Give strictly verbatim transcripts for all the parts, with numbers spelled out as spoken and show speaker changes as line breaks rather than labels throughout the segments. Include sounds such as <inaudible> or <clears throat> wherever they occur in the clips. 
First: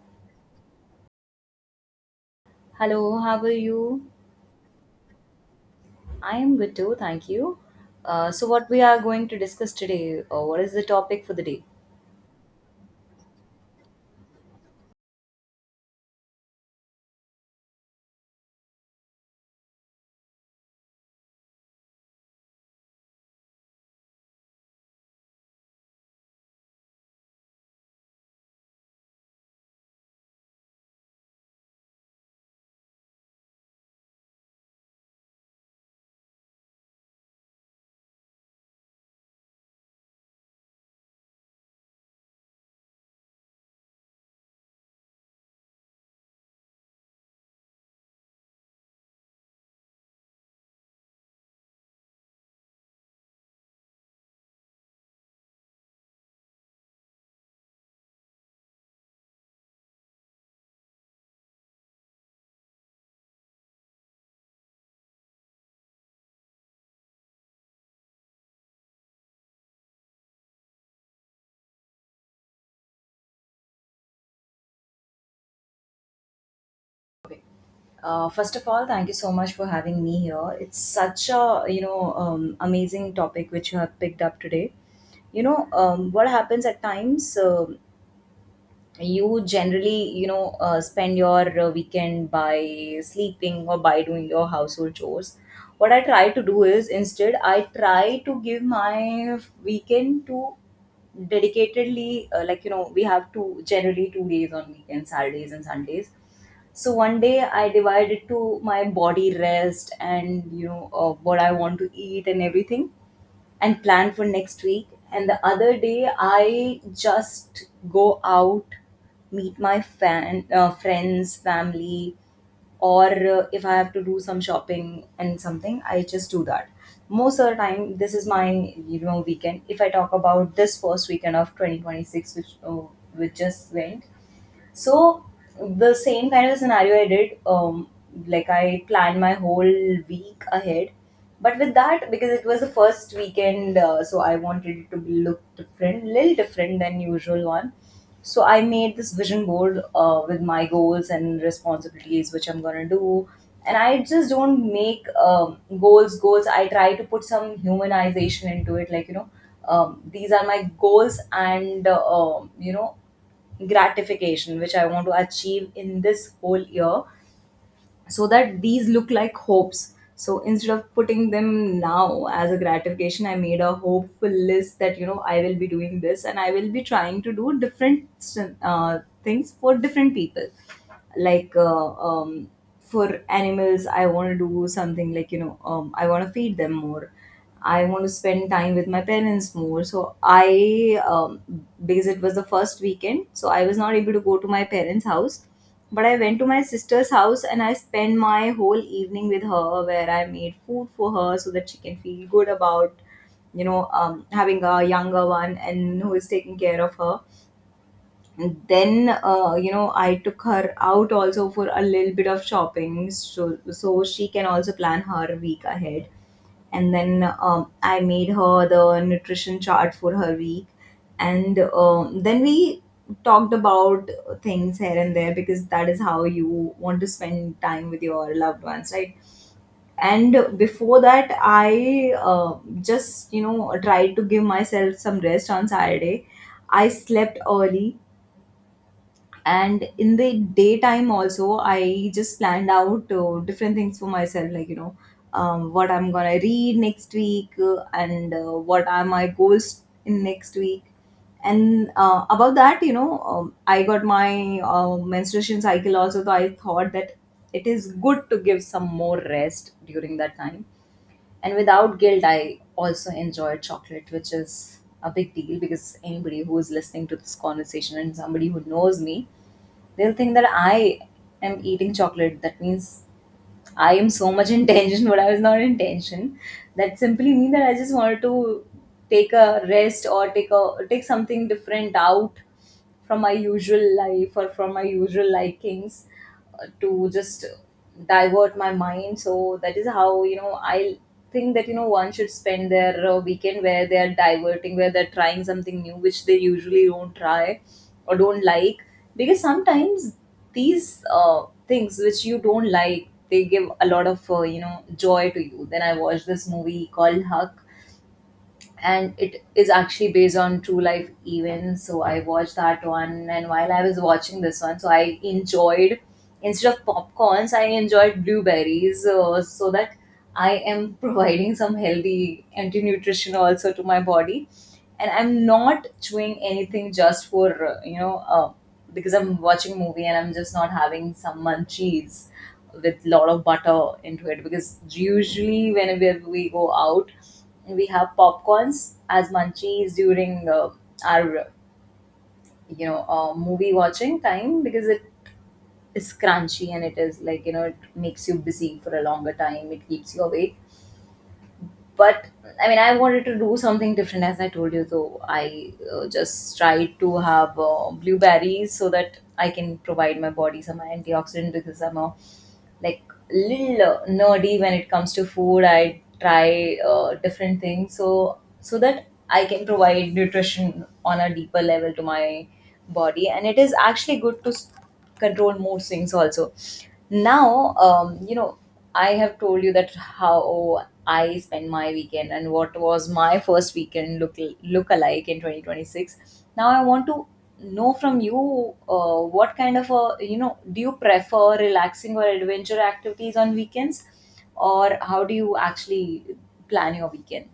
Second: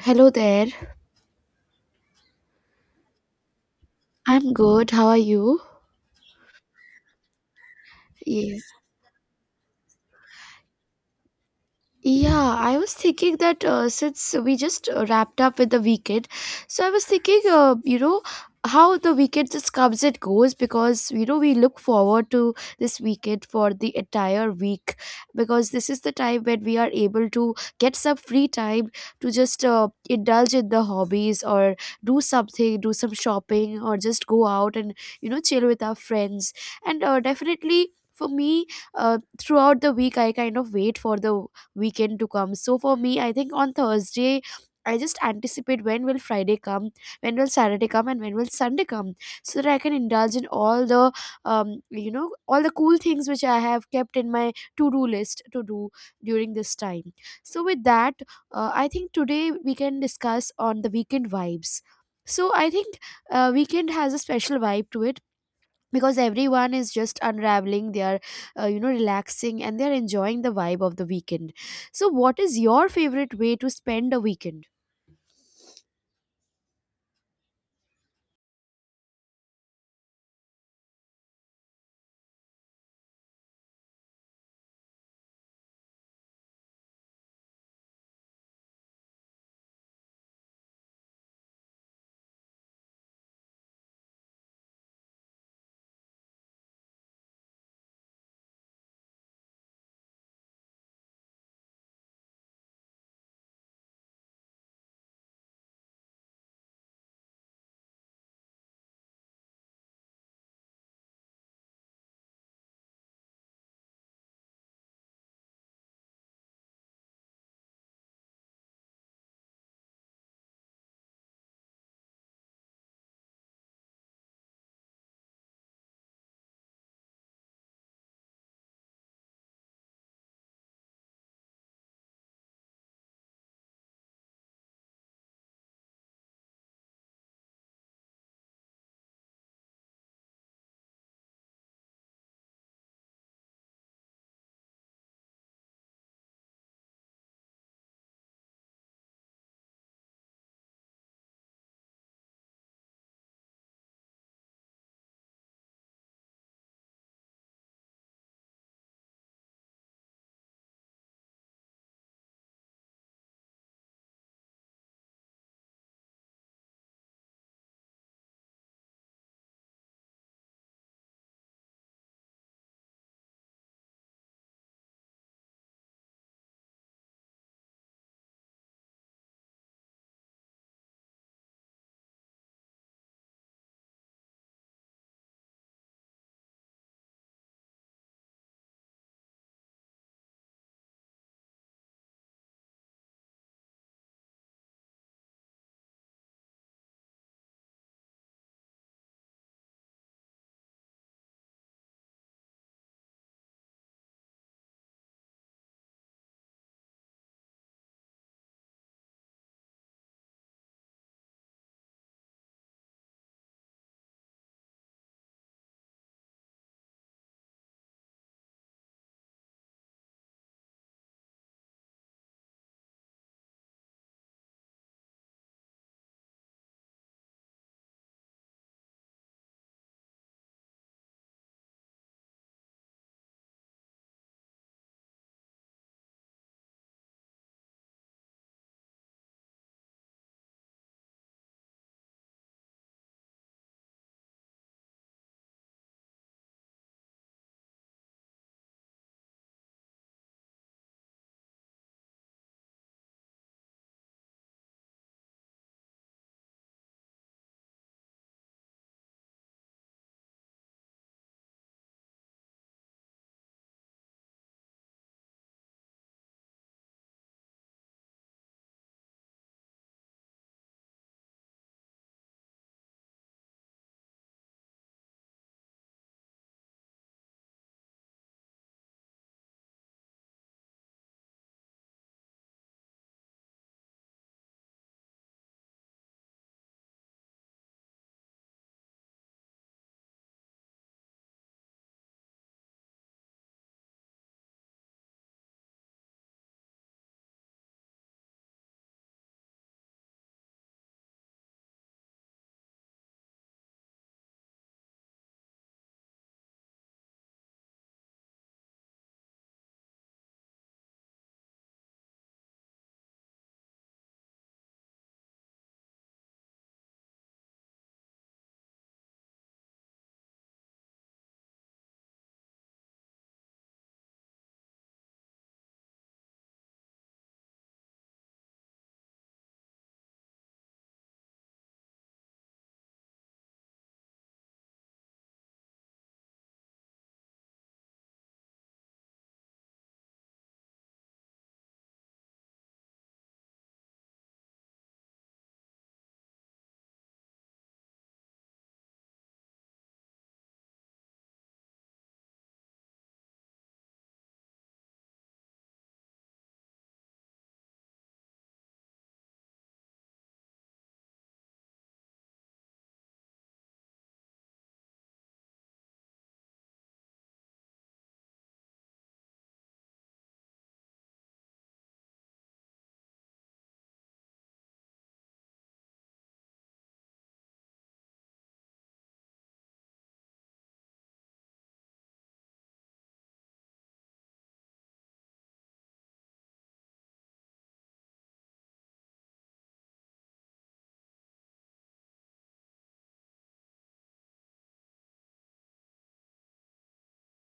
Hello there.
Hello, how are you?
I'm good. How are you?
I am good too, thank you. Uh, so,
Yes.
what we are going to discuss today, or what is the topic for the day?
Yeah, I was thinking that uh, since we just uh, wrapped up with the weekend, so I was thinking, uh, you know, how the weekend just comes and goes because, you know, we look forward to this weekend for the entire week because this is the time when we are able to get some free time to just uh, indulge in the hobbies or do something, do some shopping or just go out and, you know, chill with our friends. And uh, definitely, for me, uh, throughout the week, I kind of wait for the weekend to come. So for me, I think on Thursday, I just anticipate when will Friday come, when will Saturday come, and when will Sunday come, so that I can indulge in all the, um, you know, all the cool things which I have kept in my to-do list to do during this time. So with that, uh, I think today we can discuss on the weekend vibes. So I think uh, weekend has a special vibe to it because everyone is just unraveling they are uh, you know relaxing and they are enjoying the vibe of the weekend. So what is your favorite way to spend a weekend?
Okay. Uh, first of all, thank you so much for having me here. It's such a you know um, amazing topic which you have picked up today. You know um, what happens at times. Uh, you generally you know uh, spend your uh, weekend by sleeping or by doing your household chores. What I try to do is instead I try to give my weekend to dedicatedly, uh, like you know we have two generally two days on weekends, Saturdays and Sundays. So one day I divided to my body rest and you know uh, what I want to eat and everything, and plan for next week. And the other day, I just go out, meet my fan, uh, friends, family, or uh, if I have to do some shopping and something, I just do that. Most of the time, this is my you know weekend. If I talk about this first weekend of twenty twenty-six, which uh, which just went, so the same kind of scenario I did, um, like I planned my whole week ahead. But with that, because it was the first weekend, uh, so I wanted it to be- look different, little different than usual one. So I made this vision board uh, with my goals and responsibilities, which I'm gonna do. And I just don't make um, goals goals. I try to put some humanization into it, like you know, um, these are my goals, and uh, um, you know, gratification which I want to achieve in this whole year, so that these look like hopes. So instead of putting them now as a gratification, I made a hopeful list that you know I will be doing this, and I will be trying to do different uh, things for different people. Like, uh, um, for animals, I want to do something like you know, um, I want to feed them more. I want to spend time with my parents more, so I um, because it was the first weekend, so I was not able to go to my parents' house. But I went to my sister's house, and I spent my whole evening with her where I made food for her so that she can feel good about, you know, um, having a younger one and who is taking care of her. Then uh, you know I took her out also for a little bit of shopping, so, so she can also plan her week ahead. And then um, I made her the nutrition chart for her week. And um, then we talked about things here and there, because that is how you want to spend time with your loved ones, right? And before that, I uh, just you know tried to give myself some rest on Saturday. I slept early. And in the daytime also, I just planned out uh, different things for myself, like you know, um, what I'm gonna read next week, uh, and uh, what are my goals in next week. And uh, about that, you know, um, I got my uh, menstruation cycle also, so I thought that it is good to give some more rest during that time. And without guilt, I also enjoyed chocolate, which is a big deal, because anybody who is listening to this conversation and somebody who knows me, They'll think that I am eating chocolate. That means I am so much in tension, <laughs> but I was not in tension. That simply means that I just wanted to take a rest, or take a take something different out from my usual life or from my usual likings, uh, to just divert my mind. So that is how, you know, I think that you know one should spend their uh, weekend where they are diverting, where they're trying something new, which they usually don't try or don't like, because sometimes these uh, things which you don't like, they give a lot of uh, you know joy to you. Then I watched this movie called Huck, and it is actually based on true life events. So I watched that one, and while I was watching this one, so I enjoyed, instead of popcorns, I enjoyed blueberries, uh, so that I am <laughs> providing some healthy anti nutrition also to my body, and I'm not chewing anything just for uh, you know uh, because I'm watching movie, and I'm just not having some munchies with lot of butter into it, because usually whenever we go out, we have popcorns as munchies during uh, our you know uh, movie watching time, because it is crunchy, and it is like you know, it makes you busy for a longer time, it keeps you awake. But I mean, I wanted to do something different, as I told you. So I uh, just tried to have uh, blueberries, so that I can provide my body some antioxidant, because I'm a like little uh, nerdy when it comes to food. I try uh, different things, so so that I can provide nutrition on a deeper level to my body. And it is actually good to s- control mood swings also. Now, um, you know I have told you that how I spend my weekend and what was my first weekend look look alike in twenty twenty-six. Now I want to know from you uh, what kind of a, you know, do you prefer relaxing or adventure activities on weekends, or how do you actually plan your weekend?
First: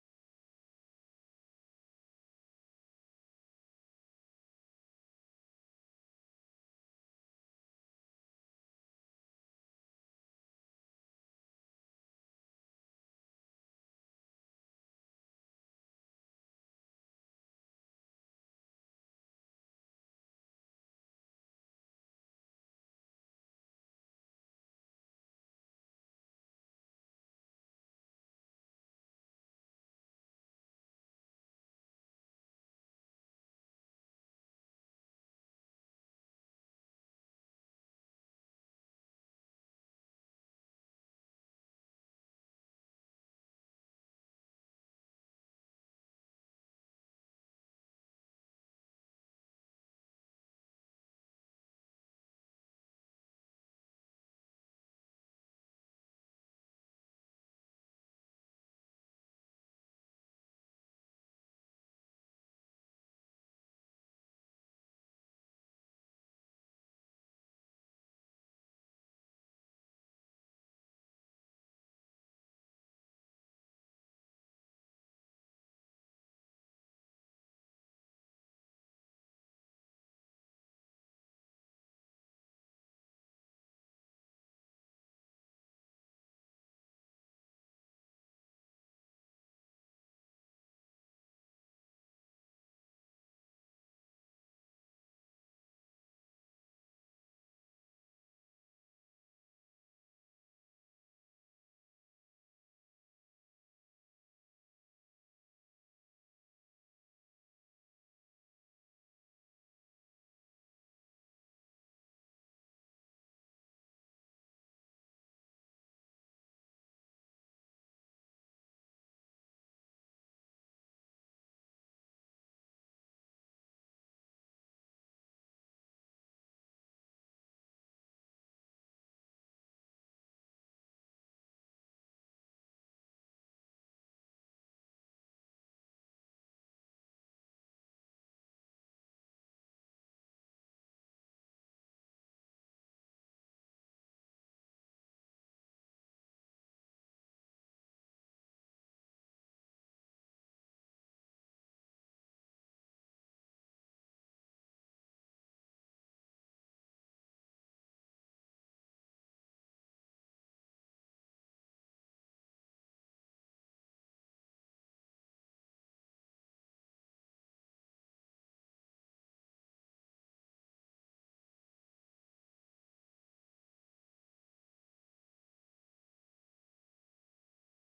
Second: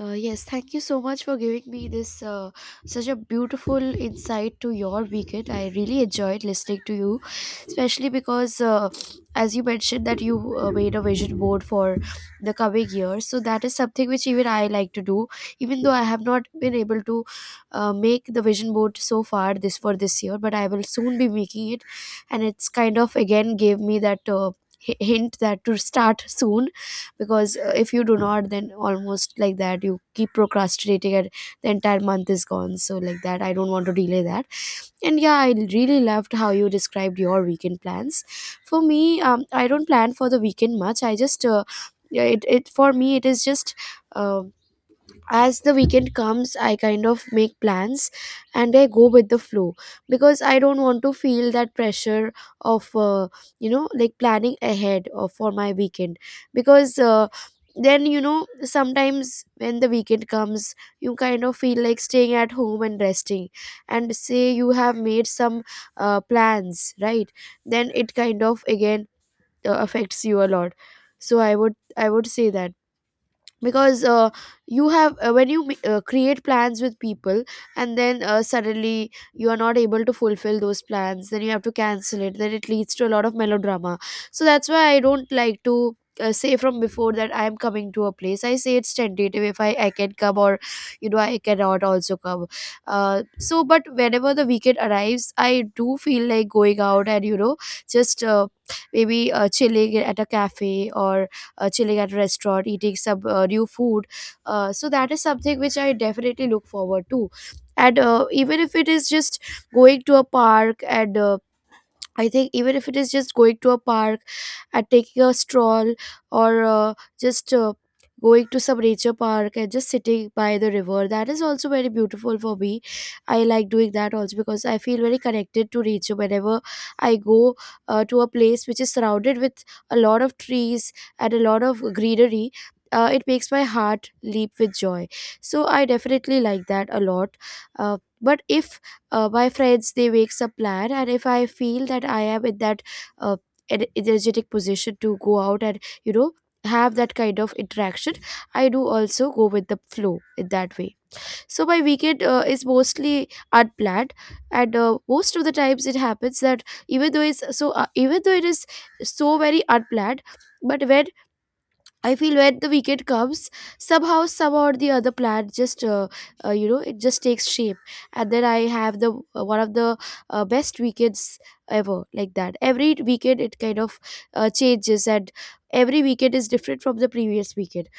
Uh, yes, thank you so much for giving me this uh, such a beautiful insight to your weekend. I really enjoyed listening to you, especially because, uh, as you mentioned, that you uh, made a vision board for the coming year. So that is something which even I like to do, even though I have not been able to uh, make the vision board so far this for this year. But I will soon be making it, and it's kind of again gave me that. Uh, hi- hint that to start soon because uh, if you do not then almost like that you keep procrastinating and the entire month is gone, so like that I don't want to delay that. And yeah, I really loved how you described your weekend plans. For me, um, I don't plan for the weekend much, I just uh, yeah, it, it for me it is just um as the weekend comes I kind of make plans and I go with the flow, because I don't want to feel that pressure of uh, you know like planning ahead of for my weekend. Because uh, then you know sometimes when the weekend comes you kind of feel like staying at home and resting, and say you have made some uh, plans, right? Then it kind of again uh, affects you a lot. So i would i would say that, because uh, you have uh, when you ma- uh, create plans with people and then uh, suddenly you are not able to fulfill those plans, then you have to cancel it, then it leads to a lot of melodrama. So that's why I don't like to uh, say from before that I am coming to a place. I say it's tentative if i i can come or you know I cannot also come. Uh, so but whenever the weekend arrives I do feel like going out and you know just uh, maybe uh, chilling at a cafe or uh, chilling at a restaurant, eating some uh, new food. Uh, so that is something which I definitely look forward to. And uh, even if it is just going to a park, and uh, I think even if it is just going to a park at taking a stroll or uh, just uh, going to some nature park and just sitting by the river, that is also very beautiful for me. I like doing that also because I feel very connected to nature whenever I go uh, to a place which is surrounded with a lot of trees and a lot of greenery. Uh, it makes my heart leap with joy, so I definitely like that a lot. uh, but if uh, my friends they make some plan and if I feel that I am in that uh, en- energetic position to go out and you know have that kind of interaction, I do also go with the flow in that way. So my weekend uh, is mostly unplanned, and uh, most of the times it happens that even though it's so uh, even though it is so very unplanned, but when I feel when the weekend comes, somehow, somehow or the other plan just, uh, uh, you know, it just takes shape, and then I have the uh, one of the uh, best weekends ever, like that. Every weekend it kind of uh, changes, and every weekend is different from the previous weekend.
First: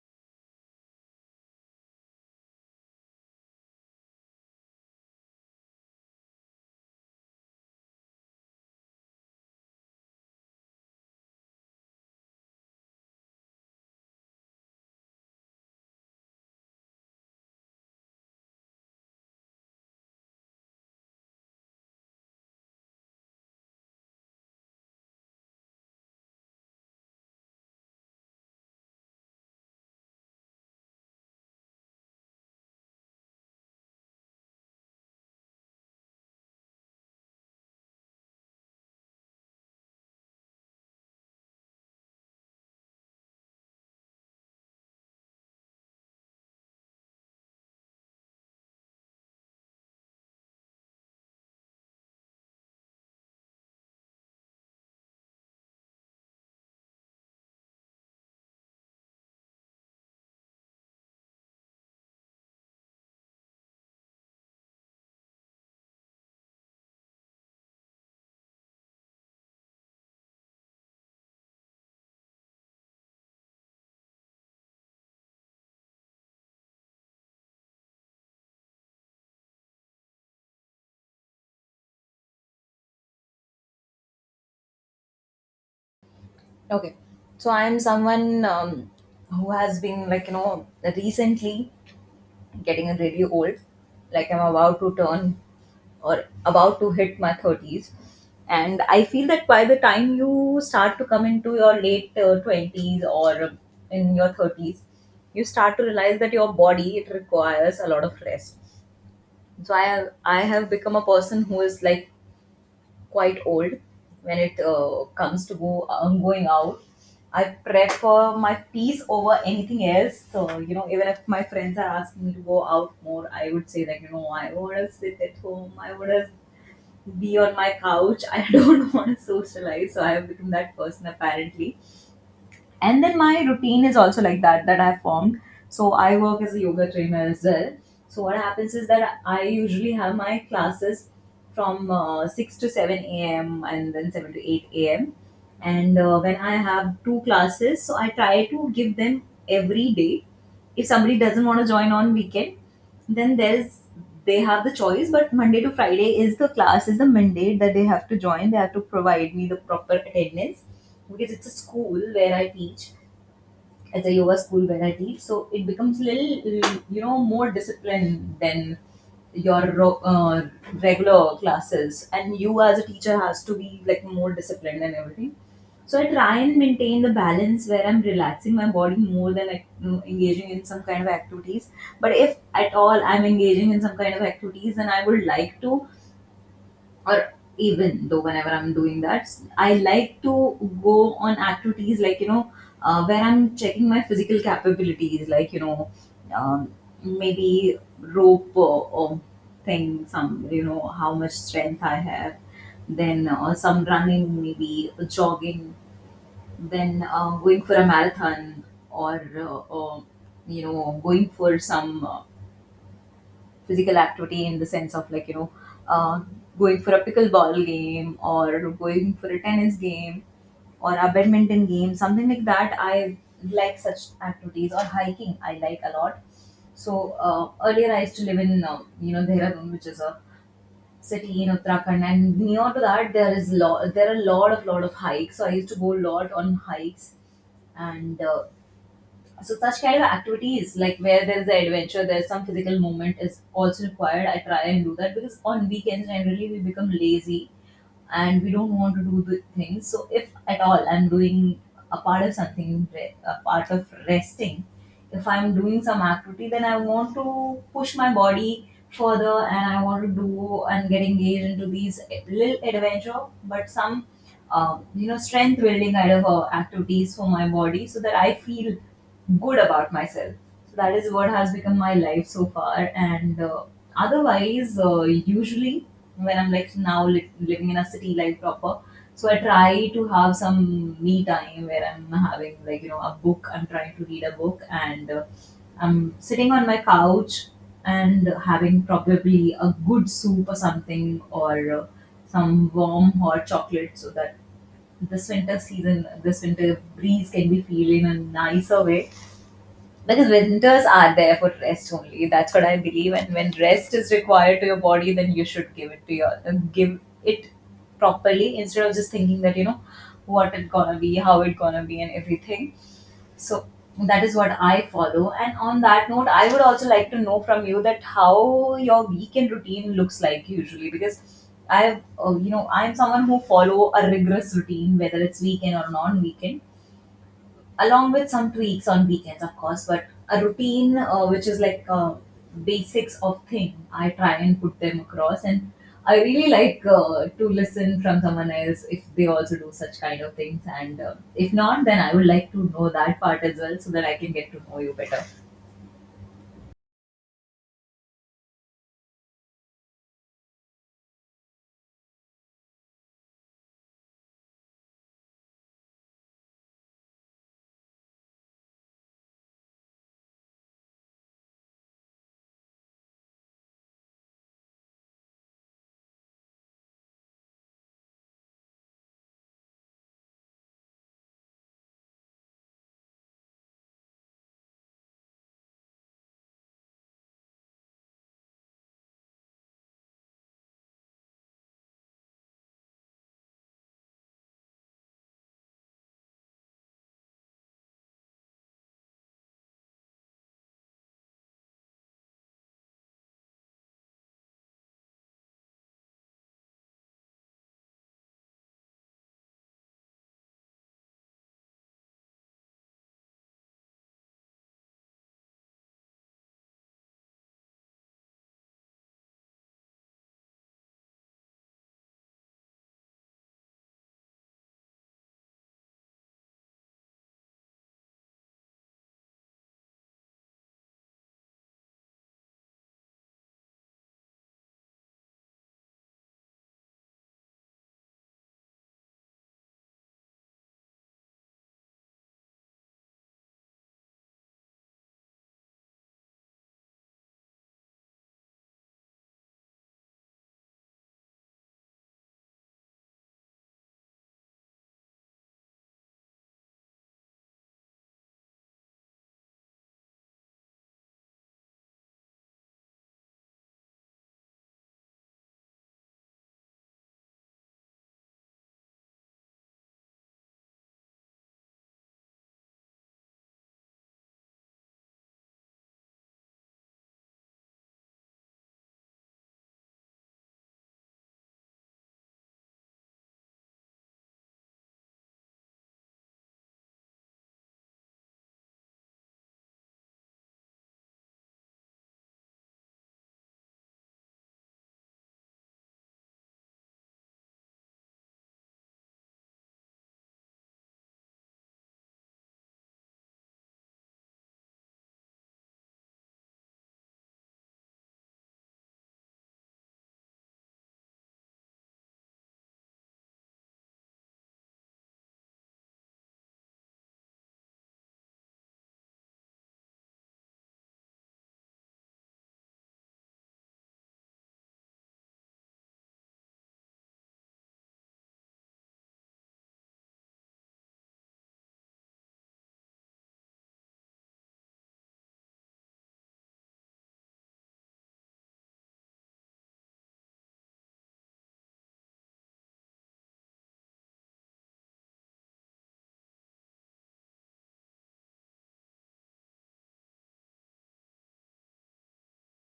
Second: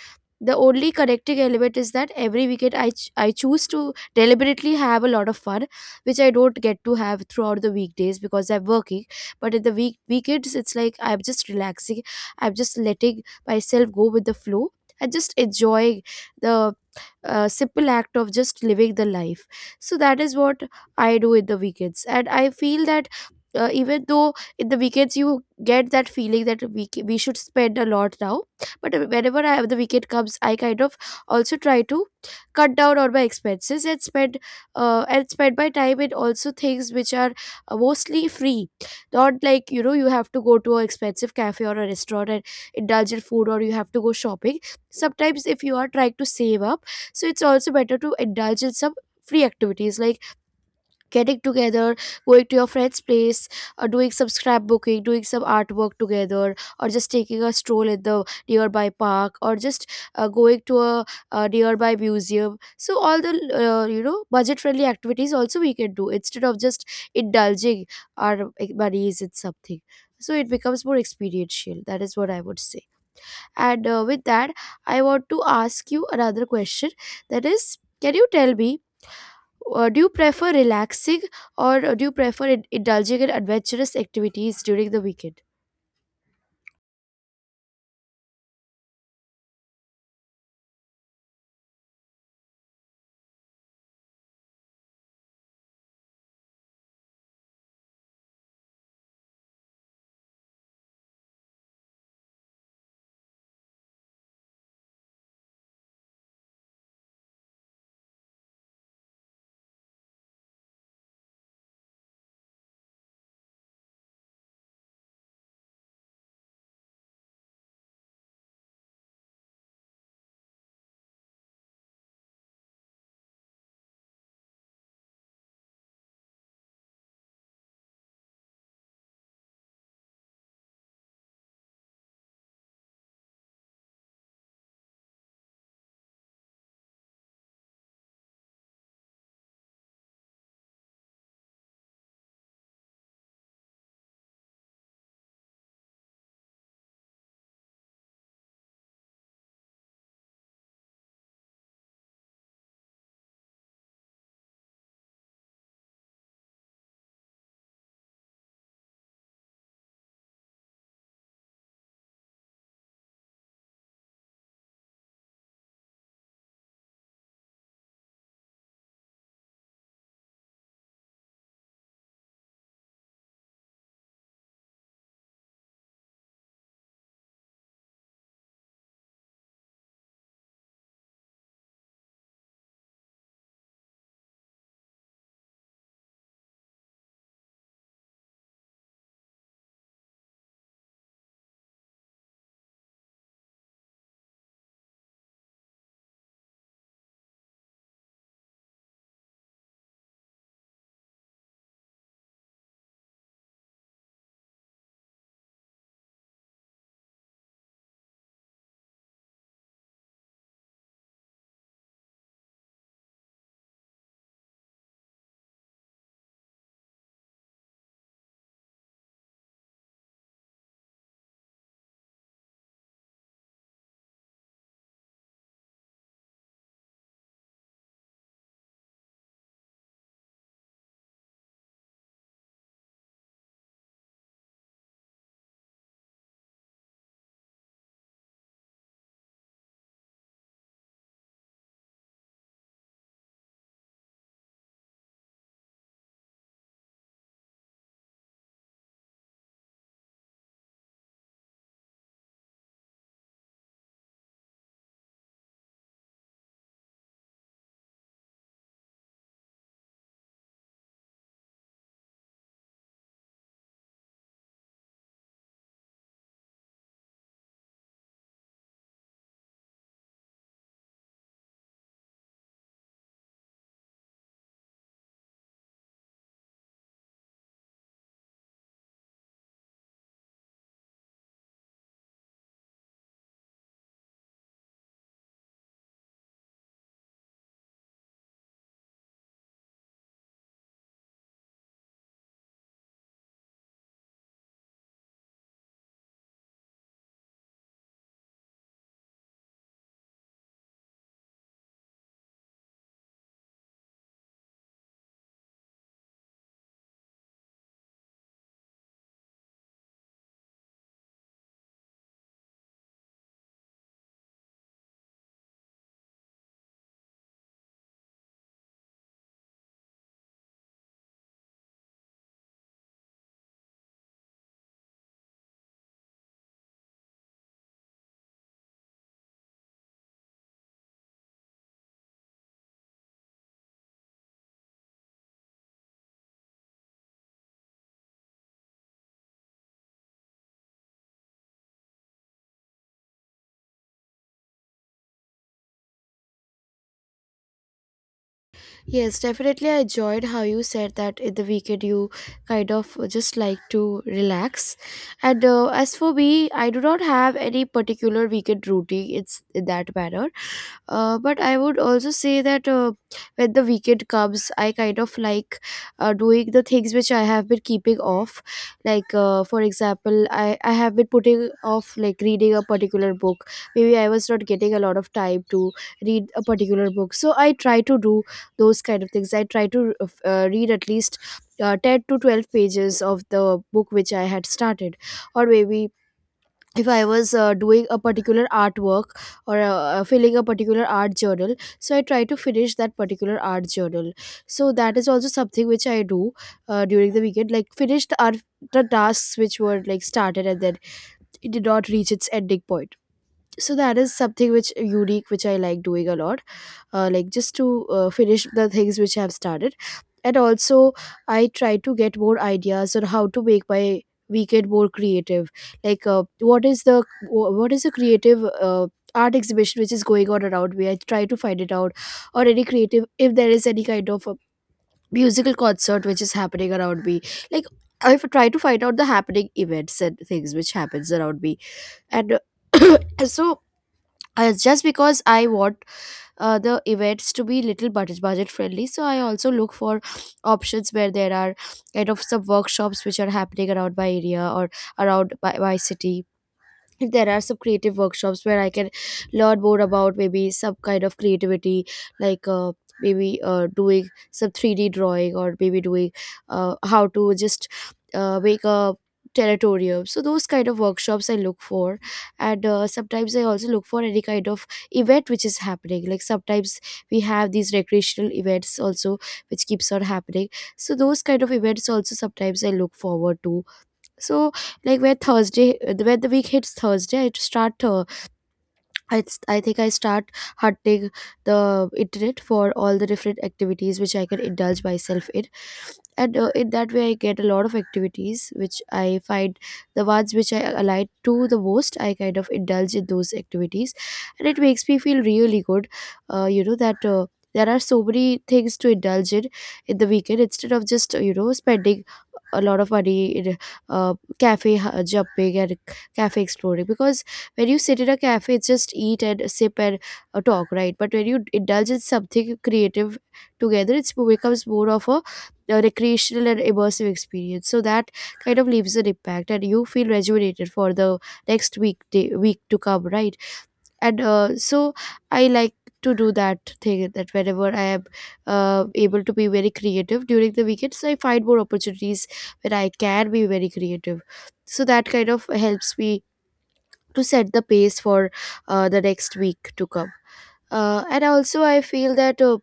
The only correcting element is that every weekend I, ch- I choose to deliberately have a lot of fun, which I don't get to have throughout the weekdays because I'm working. But in the week weekends it's like I'm just relaxing, I'm just letting myself go with the flow and just enjoying the uh, simple act of just living the life. So that is what I do in the weekends. And I feel that uh, even though in the weekends you get that feeling that we, c- we should spend a lot now, but whenever I have the weekend comes I kind of also try to cut down on my expenses and spend uh, and spend my time in also things which are uh, mostly free. Not like you know you have to go to an expensive cafe or a restaurant and indulge in food, or you have to go shopping. Sometimes if you are trying to save up, so it's also better to indulge in some free activities like getting together, going to your friend's place, or doing some scrapbooking, doing some artwork together, or just taking a stroll in the nearby park, or just uh, going to a, a nearby museum. So all the uh, you know budget-friendly activities also we can do instead of just indulging our like, monies in something. So it becomes more experiential. That is what I would say. And uh, with that, I want to ask you another question. That is, can you tell me uh, do you prefer relaxing or uh, do you prefer in- indulging in adventurous activities during the weekend?
Okay. So I am someone, um, who has been like, you know, recently getting really old. Like I'm about to turn or about to hit my thirties. And I feel that by the time you start to come into your late uh, twenties or in your thirties, you start to realize that your body it requires a lot of rest. So I have, I have become a person who is like quite old when it uh, comes to go um, going out. I prefer my peace over anything else. So you know, even if my friends are asking me to go out more, I would say like you know, I want to sit at home. I want to be on my couch. <laughs> I don't want to socialize. So I have become that person apparently, and then my routine is also like that that I've formed. So I work as a yoga trainer as well. So what happens is that I usually have my classes from uh, six to seven a m, and then seven to eight a m, and uh, when I have two classes, so I try to give them every day. If somebody doesn't want to join on weekend, then there's they have the choice. But Monday to Friday is the class, is the mandate that they have to join, they have to provide me the proper attendance, because it's a school where I teach, at the yoga school where I teach. So it becomes little, you know, more disciplined than your ro- uh, regular classes. And you as a teacher has to be like more disciplined and everything. So I try and maintain the balance where I'm relaxing my body more than like, mm, engaging in some kind of activities. But if at all I'm engaging in some kind of activities, then I would like to, or even though whenever I'm doing that, I like to go on activities like, you know, uh, where I'm checking my physical capabilities, like, you know, um, maybe rope or, or thing, some, you know, how much strength I have, then uh, some running, maybe jogging, then uh, going for a marathon, or uh, uh, you know, going for some. Uh, physical activity in the sense of like you know, uh, going for a pickleball game or going for a tennis game or a badminton game, something like that. I like such activities, or hiking I like a lot. So uh, earlier I used to live in uh, you know Dehradun, which is a city in Uttarakhand, and near to that there is lot there are a lot of lot of hikes. So I used to go a lot on hikes, and uh, so such kind of activities, like where there is an adventure, there's some physical movement is also required. I try and do that because on weekends generally we become lazy, and we don't want to do the things. So if at all I'm doing a part of something, re- a part of resting, if I'm doing some activity, then I want to push my body further, and I want to do and get engaged into these little adventure, but some um, you know strength building kind of uh, activities for my body, so that I feel good about myself. So that is what has become my life so far. And uh, otherwise, uh, usually when I'm like now li- living in a city life proper, so I try to have some me time where I'm having like you know a book. I'm trying to read a book, and uh, I'm sitting on my couch and having probably a good soup or something, or uh, some warm hot chocolate, so that this winter season, this winter breeze can be feel in a nicer way. Because winters are there for rest only. That's what I believe. And when rest is required to your body, then you should give it to your give it properly, instead of just thinking that you know what it gonna be, how it gonna be, and everything. So that is what I follow. And on that note, I would also like to know from you that how your weekend routine looks like usually, because I, uh, you know, I'm someone who follow a rigorous routine, whether it's weekend or non-weekend, along with some tweaks on weekends, of course, but a routine uh, which is like uh, basics of thing. I try and put them across, and I really like uh, to listen from someone else if they also do such kind of things, and uh, if not, then I would like to know that part as well so that I can get to know you better.
Yes, definitely. I enjoyed how you said that in the weekend you kind of just like to relax. And uh, as for me, I do not have any particular weekend routine. It's in that manner. Uh, but I would also say that uh, when the weekend comes, I kind of like uh, doing the things which I have been keeping off. Like, uh, for example, I, I have been putting off like reading a particular book. Maybe I was not getting a lot of time to read a particular book. So I try to do those kind of things. I try to uh, read at least uh, ten to twelve pages of the book which I had started, or maybe if I was uh, doing a particular artwork or uh, uh, filling a particular art journal, so I try to finish that particular art journal. So that is also something which I do uh, during the weekend, like finish the art, the tasks which were like started and then it did not reach its ending point. So that is something which unique which I like doing a lot. Uh, like just to uh, finish the things which I have started. And also, I try to get more ideas on how to make my weekend more creative. Like, uh, what is the what is the creative uh, art exhibition which is going on around me? I try to find it out, or any creative if there is any kind of a musical concert which is happening around me. Like, I try to find out the happening events and things which happens around me, and <coughs> <clears throat> so. Uh, just because I want uh, the events to be little budget budget friendly, so I also look for options where there are kind of some workshops which are happening around my area or around my, my city. If there are some creative workshops where I can learn more about maybe some kind of creativity, like uh, maybe uh, doing some three d drawing, or maybe doing uh, how to just uh, make a territorium. So those kind of workshops I look for. And uh, sometimes I also look for any kind of event which is happening. Like sometimes we have these recreational events also which keeps on happening, so those kind of events also sometimes I look forward to. So, like, where Thursday, where the week hits Thursday, I start to I, I think I start hunting the internet for all the different activities which I can indulge myself in. And uh, in that way I get a lot of activities which I find the ones which I align to the most. I kind of indulge in those activities, and it makes me feel really good. Uh, you know that. Uh, there are so many things to indulge in in the weekend, instead of just uh, you know spending a lot of money in uh, cafe uh, jumping and cafe exploring, because when you sit in a cafe it's just eat and sip and uh, talk, right? But when you indulge in something creative together, it becomes more of a, a recreational and immersive experience. So that kind of leaves an impact, and you feel rejuvenated for the next week day, week to come, right? And uh, so I like to do that thing, that whenever I am uh, able to be very creative during the weekends, I find more opportunities where I can be very creative. So that kind of helps me to set the pace for uh, the next week to come. uh, and also I feel that uh,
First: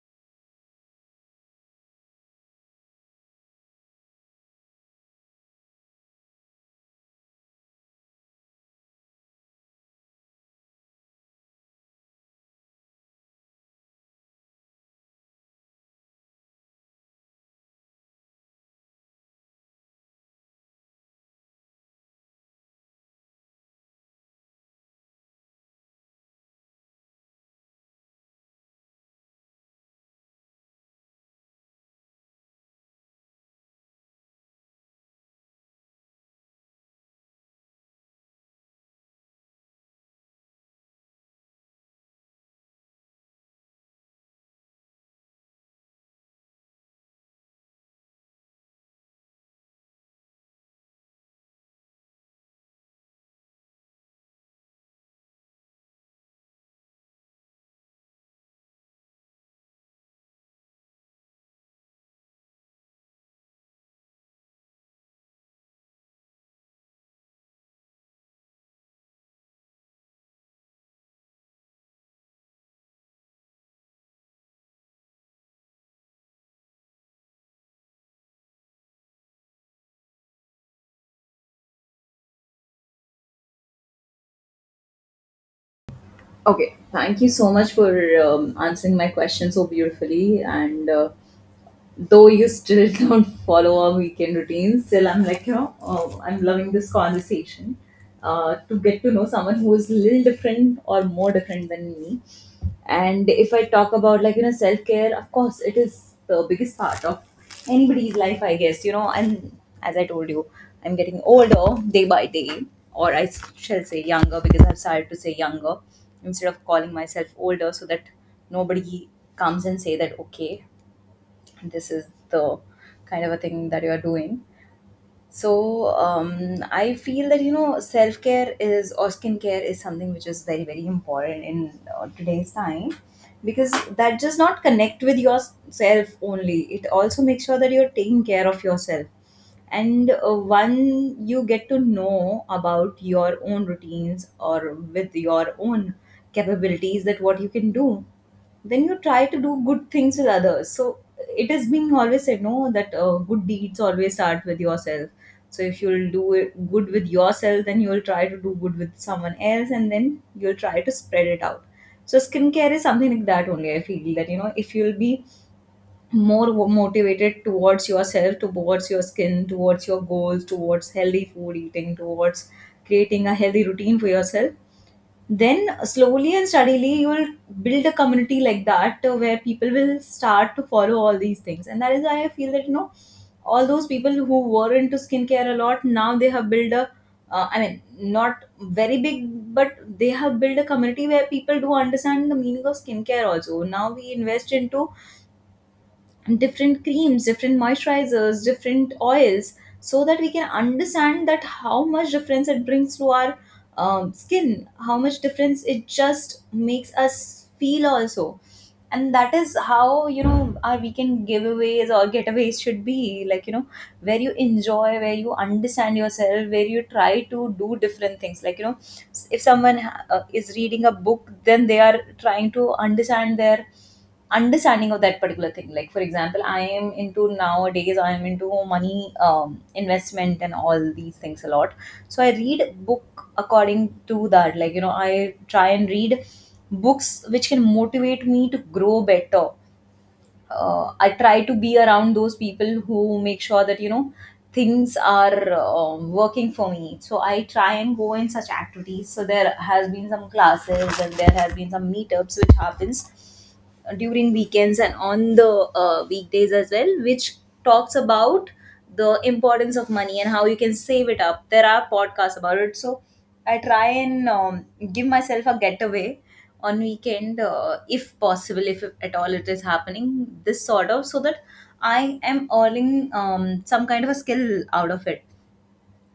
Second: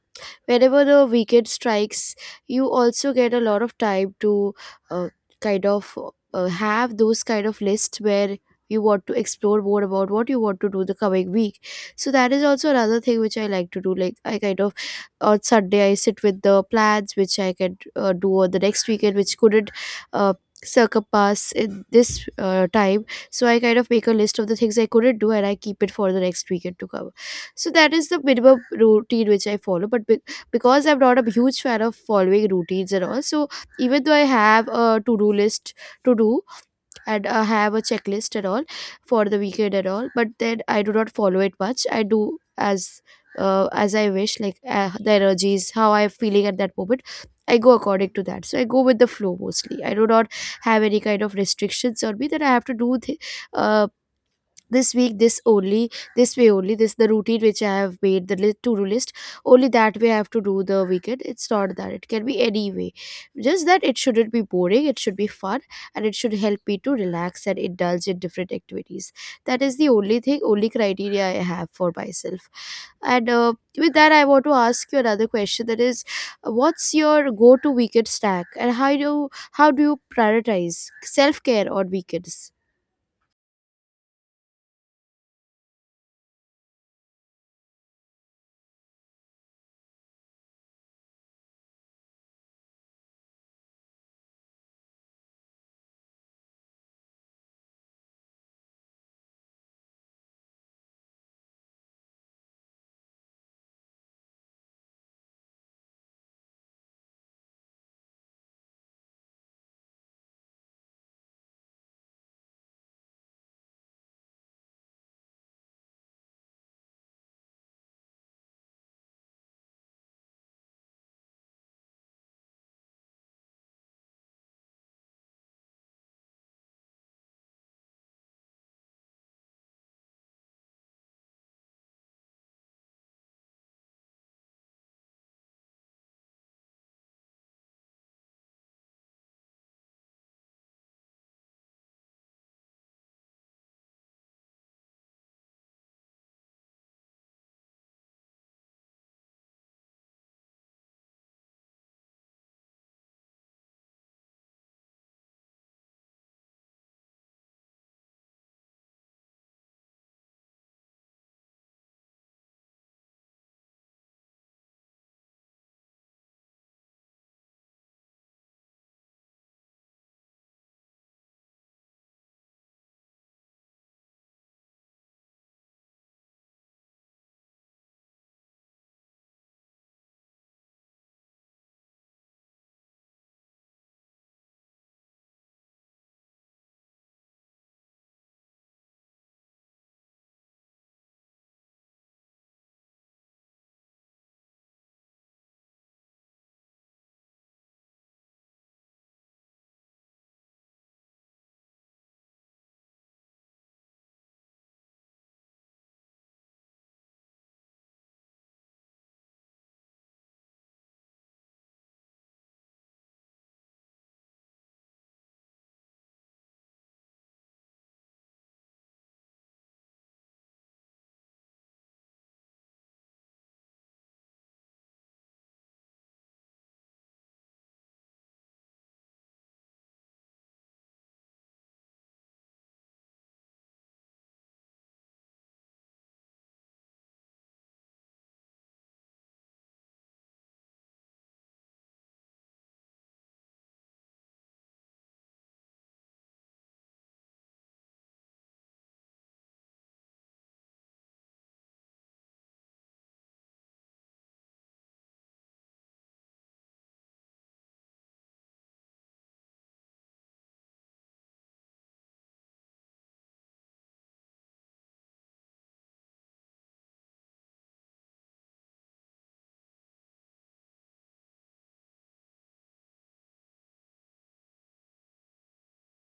whenever the weekend strikes, you also get a lot of time to uh, kind of uh, have those kind of lists where you want to explore more about what you want to do the coming week. So that is also another thing which I like to do. Like, I kind of, on Sunday I sit with the plans which I can uh, do on the next weekend, which couldn't uh, circumpass in this uh, time. So I kind of make a list of the things I couldn't do, and I keep it for the next weekend to come. So that is the bit of routine which I follow. But be- because I'm not a huge fan of following routines and all, so even though I have a to do list to do, and I have a checklist and all for the weekend and all, but then I do not follow it much. I do as uh, as I wish, like uh, the energies, how I'm feeling at that moment. I go according to that. So I go with the flow mostly. I do not have any kind of restrictions on me that I have to do th- uh, this week this only, this way only, this the routine which I have made, the li- to-do list, only that way I have to do the weekend. It's not that. It can be any way, just that it shouldn't be boring, it should be fun, and it should help me to relax and indulge in different activities. That is the only thing, only criteria I have for myself. And uh, with that I want to ask you another question, that is, what's your go-to weekend snack and how do how do you prioritize self-care on weekends?
Okay, thank you so much for um, answering my question so beautifully. And uh, though you still <laughs> don't follow our weekend routines, still I'm like, you know, oh, I'm loving this conversation uh, to get to know someone who is a little different or more different than me. And if I talk about like, you know, self care, of course, it is the biggest part of anybody's life, I guess, you know. And as I told you, I'm getting older day by day, or I s- shall say younger, because I've started to say younger instead of calling myself older, so that nobody comes and say that okay, this is the kind of a thing that you are doing. So um, I feel that you know self-care is or skincare is something which is very very important in uh, today's time, because that does not connect with yourself only, it also makes sure that you're taking care of yourself. And uh, one you get to know about your own routines or with your own capabilities that what you can do, then you try to do good things with others. So it has been always said, no, that uh, good deeds always start with yourself. So if you'll do it good with yourself, then you'll try to do good with someone else, and then you'll try to spread it out. So skincare is something like that only. I feel that you know if you'll be more wo- motivated towards yourself, towards your skin, towards your goals, towards healthy food eating, towards creating a healthy routine for yourself, then slowly and steadily you will build a community like that uh, where people will start to follow all these things. And that is why I feel that, you know, all those people who were into skincare a lot, now they have built a uh, I mean, not very big, but they have built a community where people do understand the meaning of skincare also. Now we invest into different creams, different moisturizers, different oils, so that we can understand that how much difference it brings to our um, skin, how much difference it just makes us feel also. And that is how you know our weekend giveaways or getaways should be like, you know, where you enjoy, where you understand yourself, where you try to do different things. Like you know, if someone ha- uh, is reading a book, then they are trying to understand their understanding of that particular thing. Like for example, I am into, nowadays I am into money um, investment and all these things a lot, so I read book according to that. Like you know, I try and read books which can motivate me to grow better. uh, I try to be around those people who make sure that you know things are um working for me. So I try and go in such activities. So there has been some classes and there has been some meetups which happens during weekends and on the uh, weekdays as well, which talks about the importance of money and how you can save it up. There are podcasts about it. So I try and um, give myself a getaway on weekend uh, if possible, if at all it is happening, this sort of, so that I am earning um, some kind of a skill out of it,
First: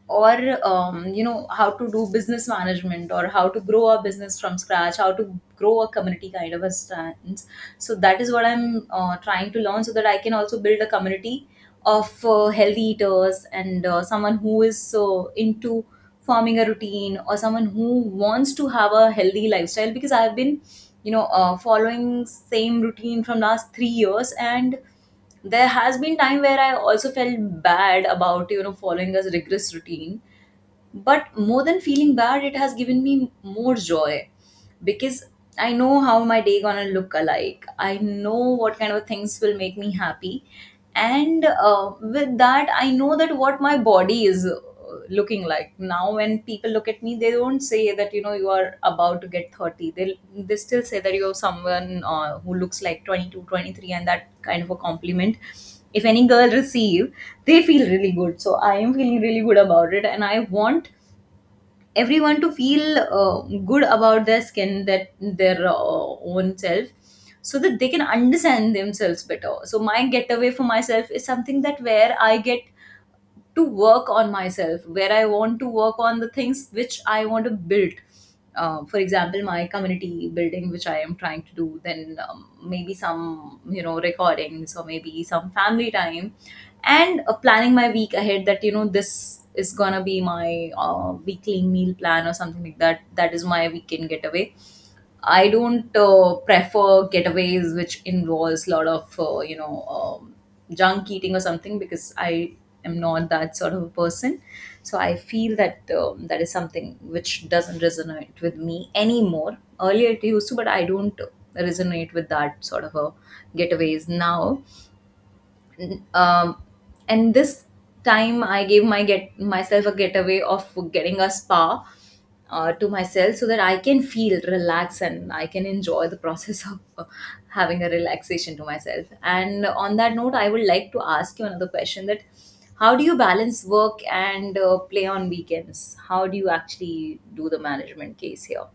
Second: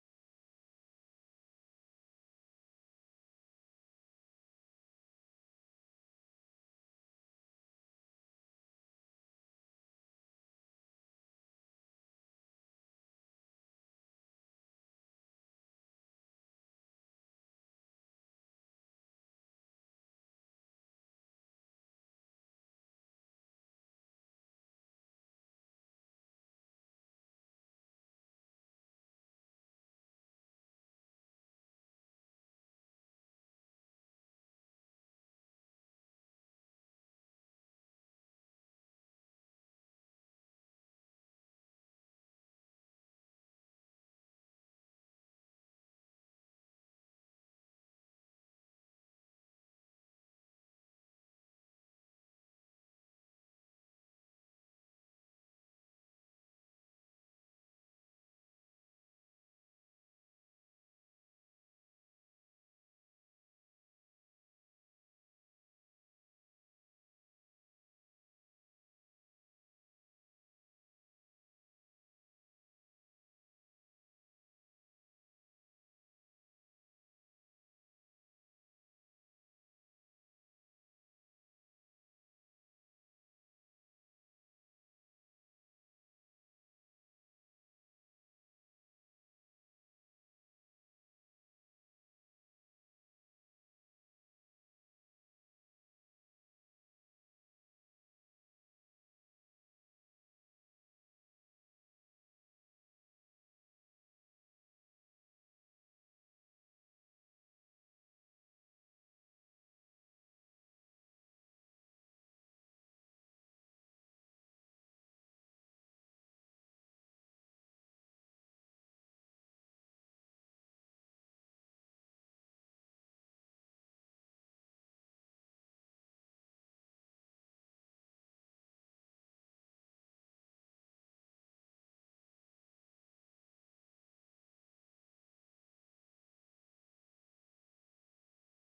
or um, you know how to do business management or how to grow a business from scratch, how to grow a community kind of a stance. So that is what I'm uh, trying to learn, so that I can also build a community of uh, healthy eaters, and uh, someone who is uh, into forming a routine or someone who wants to have a healthy lifestyle. Because I've been you know uh, following same routine from last three years, and there has been time where I also felt bad about you know following a rigorous routine, but more than feeling bad it has given me more joy, because I know how my day gonna look alike. I know what kind of things will make me happy, and uh, with that, I know that what my body is uh, looking like now. When people look at me, they don't say that you know you are about to get thirty. They they still say that you're someone uh, who looks like twenty two, twenty three, and that kind of a compliment. If any girl receive, they feel really good. So I am feeling really good about it, and I want everyone to feel uh, good about their skin, that their uh, own self, so that they can understand themselves better. So my getaway for myself is something that where I get to work on myself, where I want to work on the things which I want to build. Uh, for example, my community building which I am trying to do, then um, maybe some you know recordings, or maybe some family time, and uh, planning my week ahead, that you know this is gonna be my uh, weekly meal plan or something like that. That is my weekend getaway. I don't uh, prefer getaways which involves a lot of uh, you know um, junk eating or something, because I am not that sort of a person. So I feel that um, that is something which doesn't resonate with me anymore. Earlier it used to, but I don't resonate with that sort of a getaways now. um, and this time I gave my get myself a getaway of getting a spa uh, to myself, so that I can feel relaxed and I can enjoy the process <laughs> of uh, having a relaxation to myself. And on that note, I would like to ask you another question, that how do you balance work and uh, play on weekends, how do you actually do the management case here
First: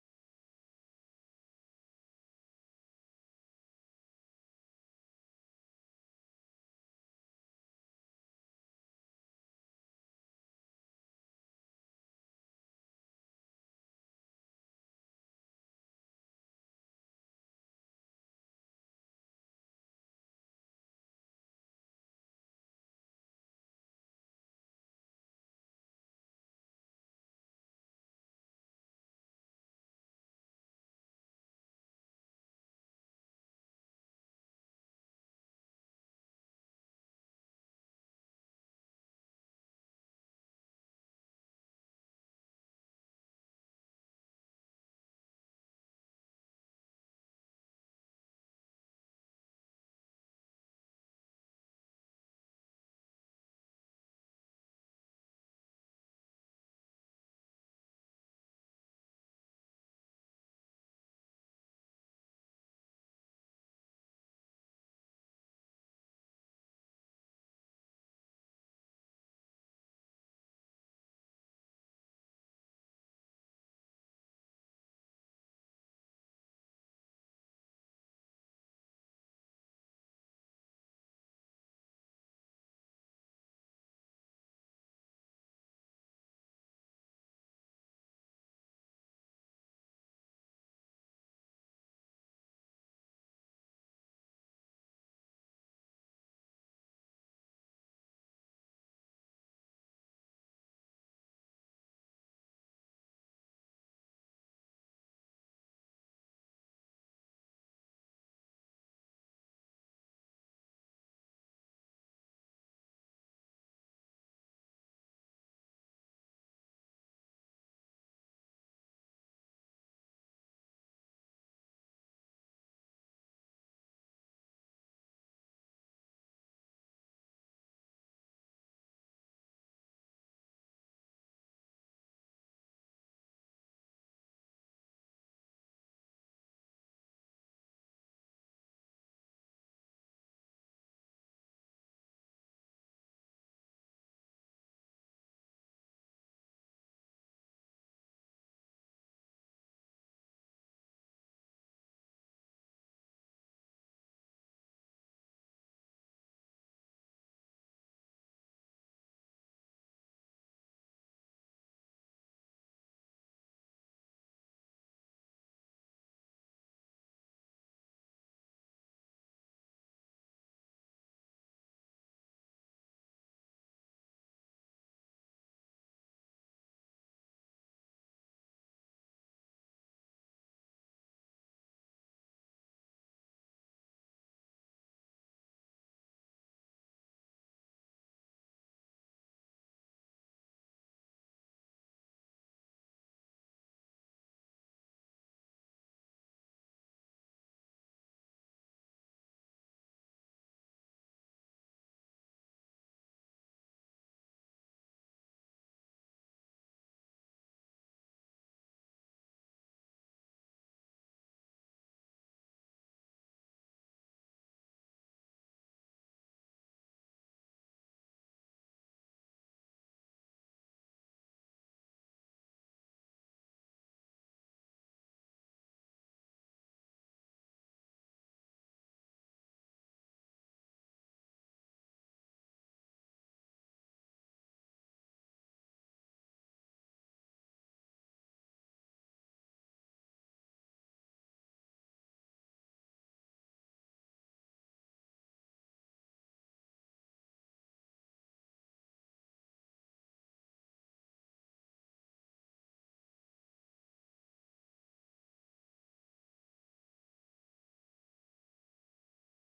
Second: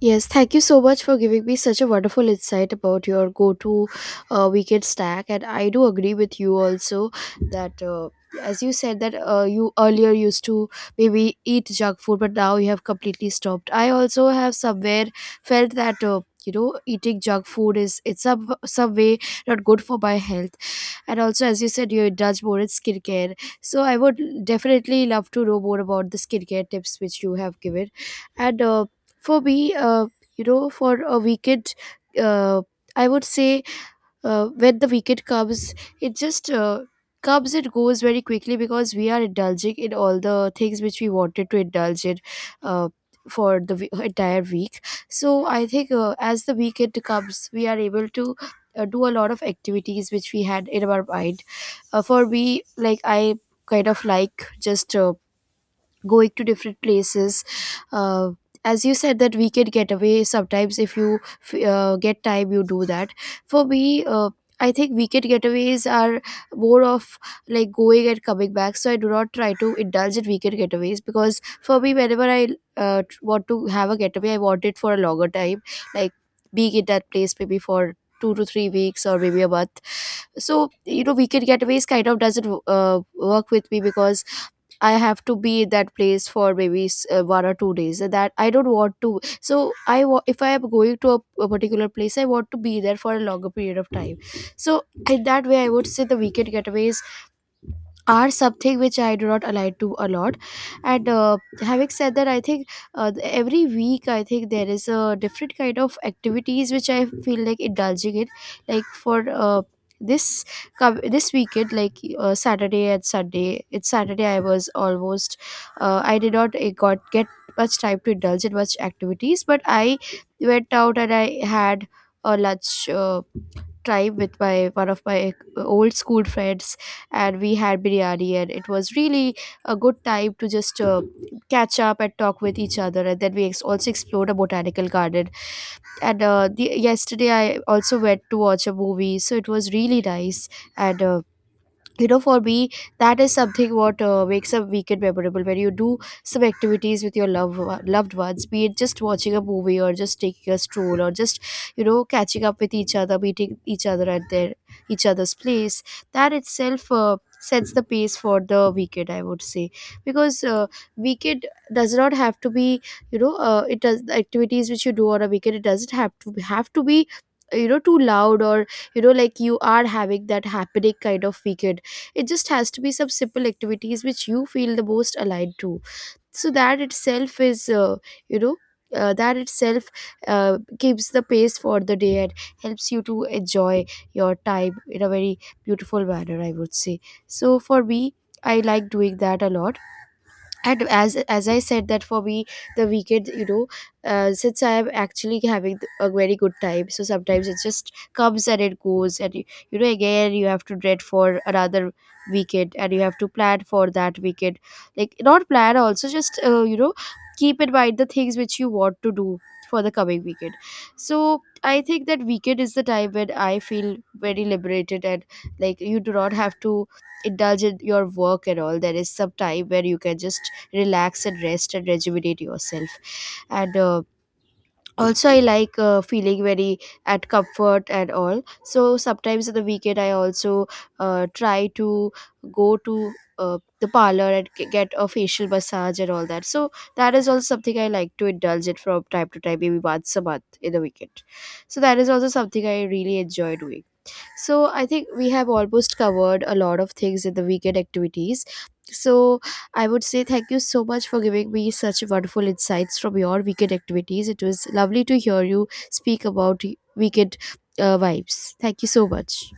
Yes, thank you so much for giving me such a wonderful insight about your go to uh, weekend stack. And I do agree with you also that. Uh, as you said that uh, you earlier used to maybe eat junk food, but now you have completely stopped, I also have somewhere felt that uh, you know, eating junk food is, it's some, some way not good for my health. And also, as you said, you does more in skincare, so I would definitely love to know more about the skincare tips which you have given. And uh, for me uh, you know, for a weekend, uh, I would say, uh, when the weekend comes, it just uh, comes and goes very quickly because we are indulging in all the things which we wanted to indulge in uh, for the we- entire week. So I think uh, as the weekend comes, we are able to uh, do a lot of activities which we had in our mind. Uh, for me, like, I kind of like just uh, going to different places, uh, as you said that we can get away sometimes if you f- uh, get time, you do that. For me, uh, I think weekend getaways are more of like going and coming back. So I do not try to indulge in weekend getaways, because for me, whenever I uh, tr- want to have a getaway, I want it for a longer time, like being in that place maybe for two to three weeks or maybe a month. So, you know, weekend getaways kind of doesn't uh, work with me, because I have to be at that place for maybe s- uh, one or two days, uh, that I don't want to. So i wa- if I am going to a, a particular place, I want to be there for a longer period of time. So in that way, I would say the weekend getaways are something which I do not align to a lot. And uh, having said that, I think uh, th- every week I think there is a different kind of activities which I feel like indulging in. Like for uh, this com- this weekend, like uh, Saturday and Sunday. It's Saturday. I was almost uh, I did not uh, got get much time to indulge in much activities, but I went out and I had a lunch. Uh, time with my one of my eh, old school friends, and we had biryani and it was really a good time to just uh, catch up and talk with each other. And then we ex- also explored a botanical garden. And uh, the, yesterday I also went to watch a movie, so it was really nice. And uh, you know, for me, that is something what uh, makes a weekend memorable, when you do some activities with your loved one- loved ones, be it just watching a movie or just taking a stroll, or just, you know, catching up with each other, meeting each other at their each other's place. That itself uh, sets the pace for the weekend, I would say. Because uh, weekend does not have to be, you know, uh, it does, the activities which you do on a weekend, it doesn't have to have to be, you know, too loud, or, you know, like you are having that happening kind of weekend. It just has to be some simple activities which you feel the most aligned to. So that itself is, uh, you know uh, that itself uh, keeps the pace for the day, and helps you to enjoy your time in a very beautiful manner, I would say. So for me, I like doing that a lot. And, as as I said, that for me, the weekend, you know, uh, since I am actually having th- a very good time, so sometimes it just comes and it goes, and you, you know, again you have to dread for another weekend, and you have to plan for that weekend. Like, not plan also, just uh, you know, keep in mind the things which you want to do for the coming weekend. So I think that weekend is the time when I feel very liberated, and like, you do not have to indulge in your work and all, there is some time where you can just relax and rest and rejuvenate yourself. And uh, also I like uh, feeling very at comfort and all. So sometimes on the weekend I also uh, try to go to uh, the parlor and g- get a facial massage and all that. So that is also something I like to indulge it from time to time, maybe once a month in the weekend. So that is also something I really enjoy doing. So I think we have almost covered a lot of things in the weekend activities. So I would say thank you so much for giving me such wonderful insights from your weekend activities. It was lovely to hear you speak about weekend uh, vibes. Thank you so much.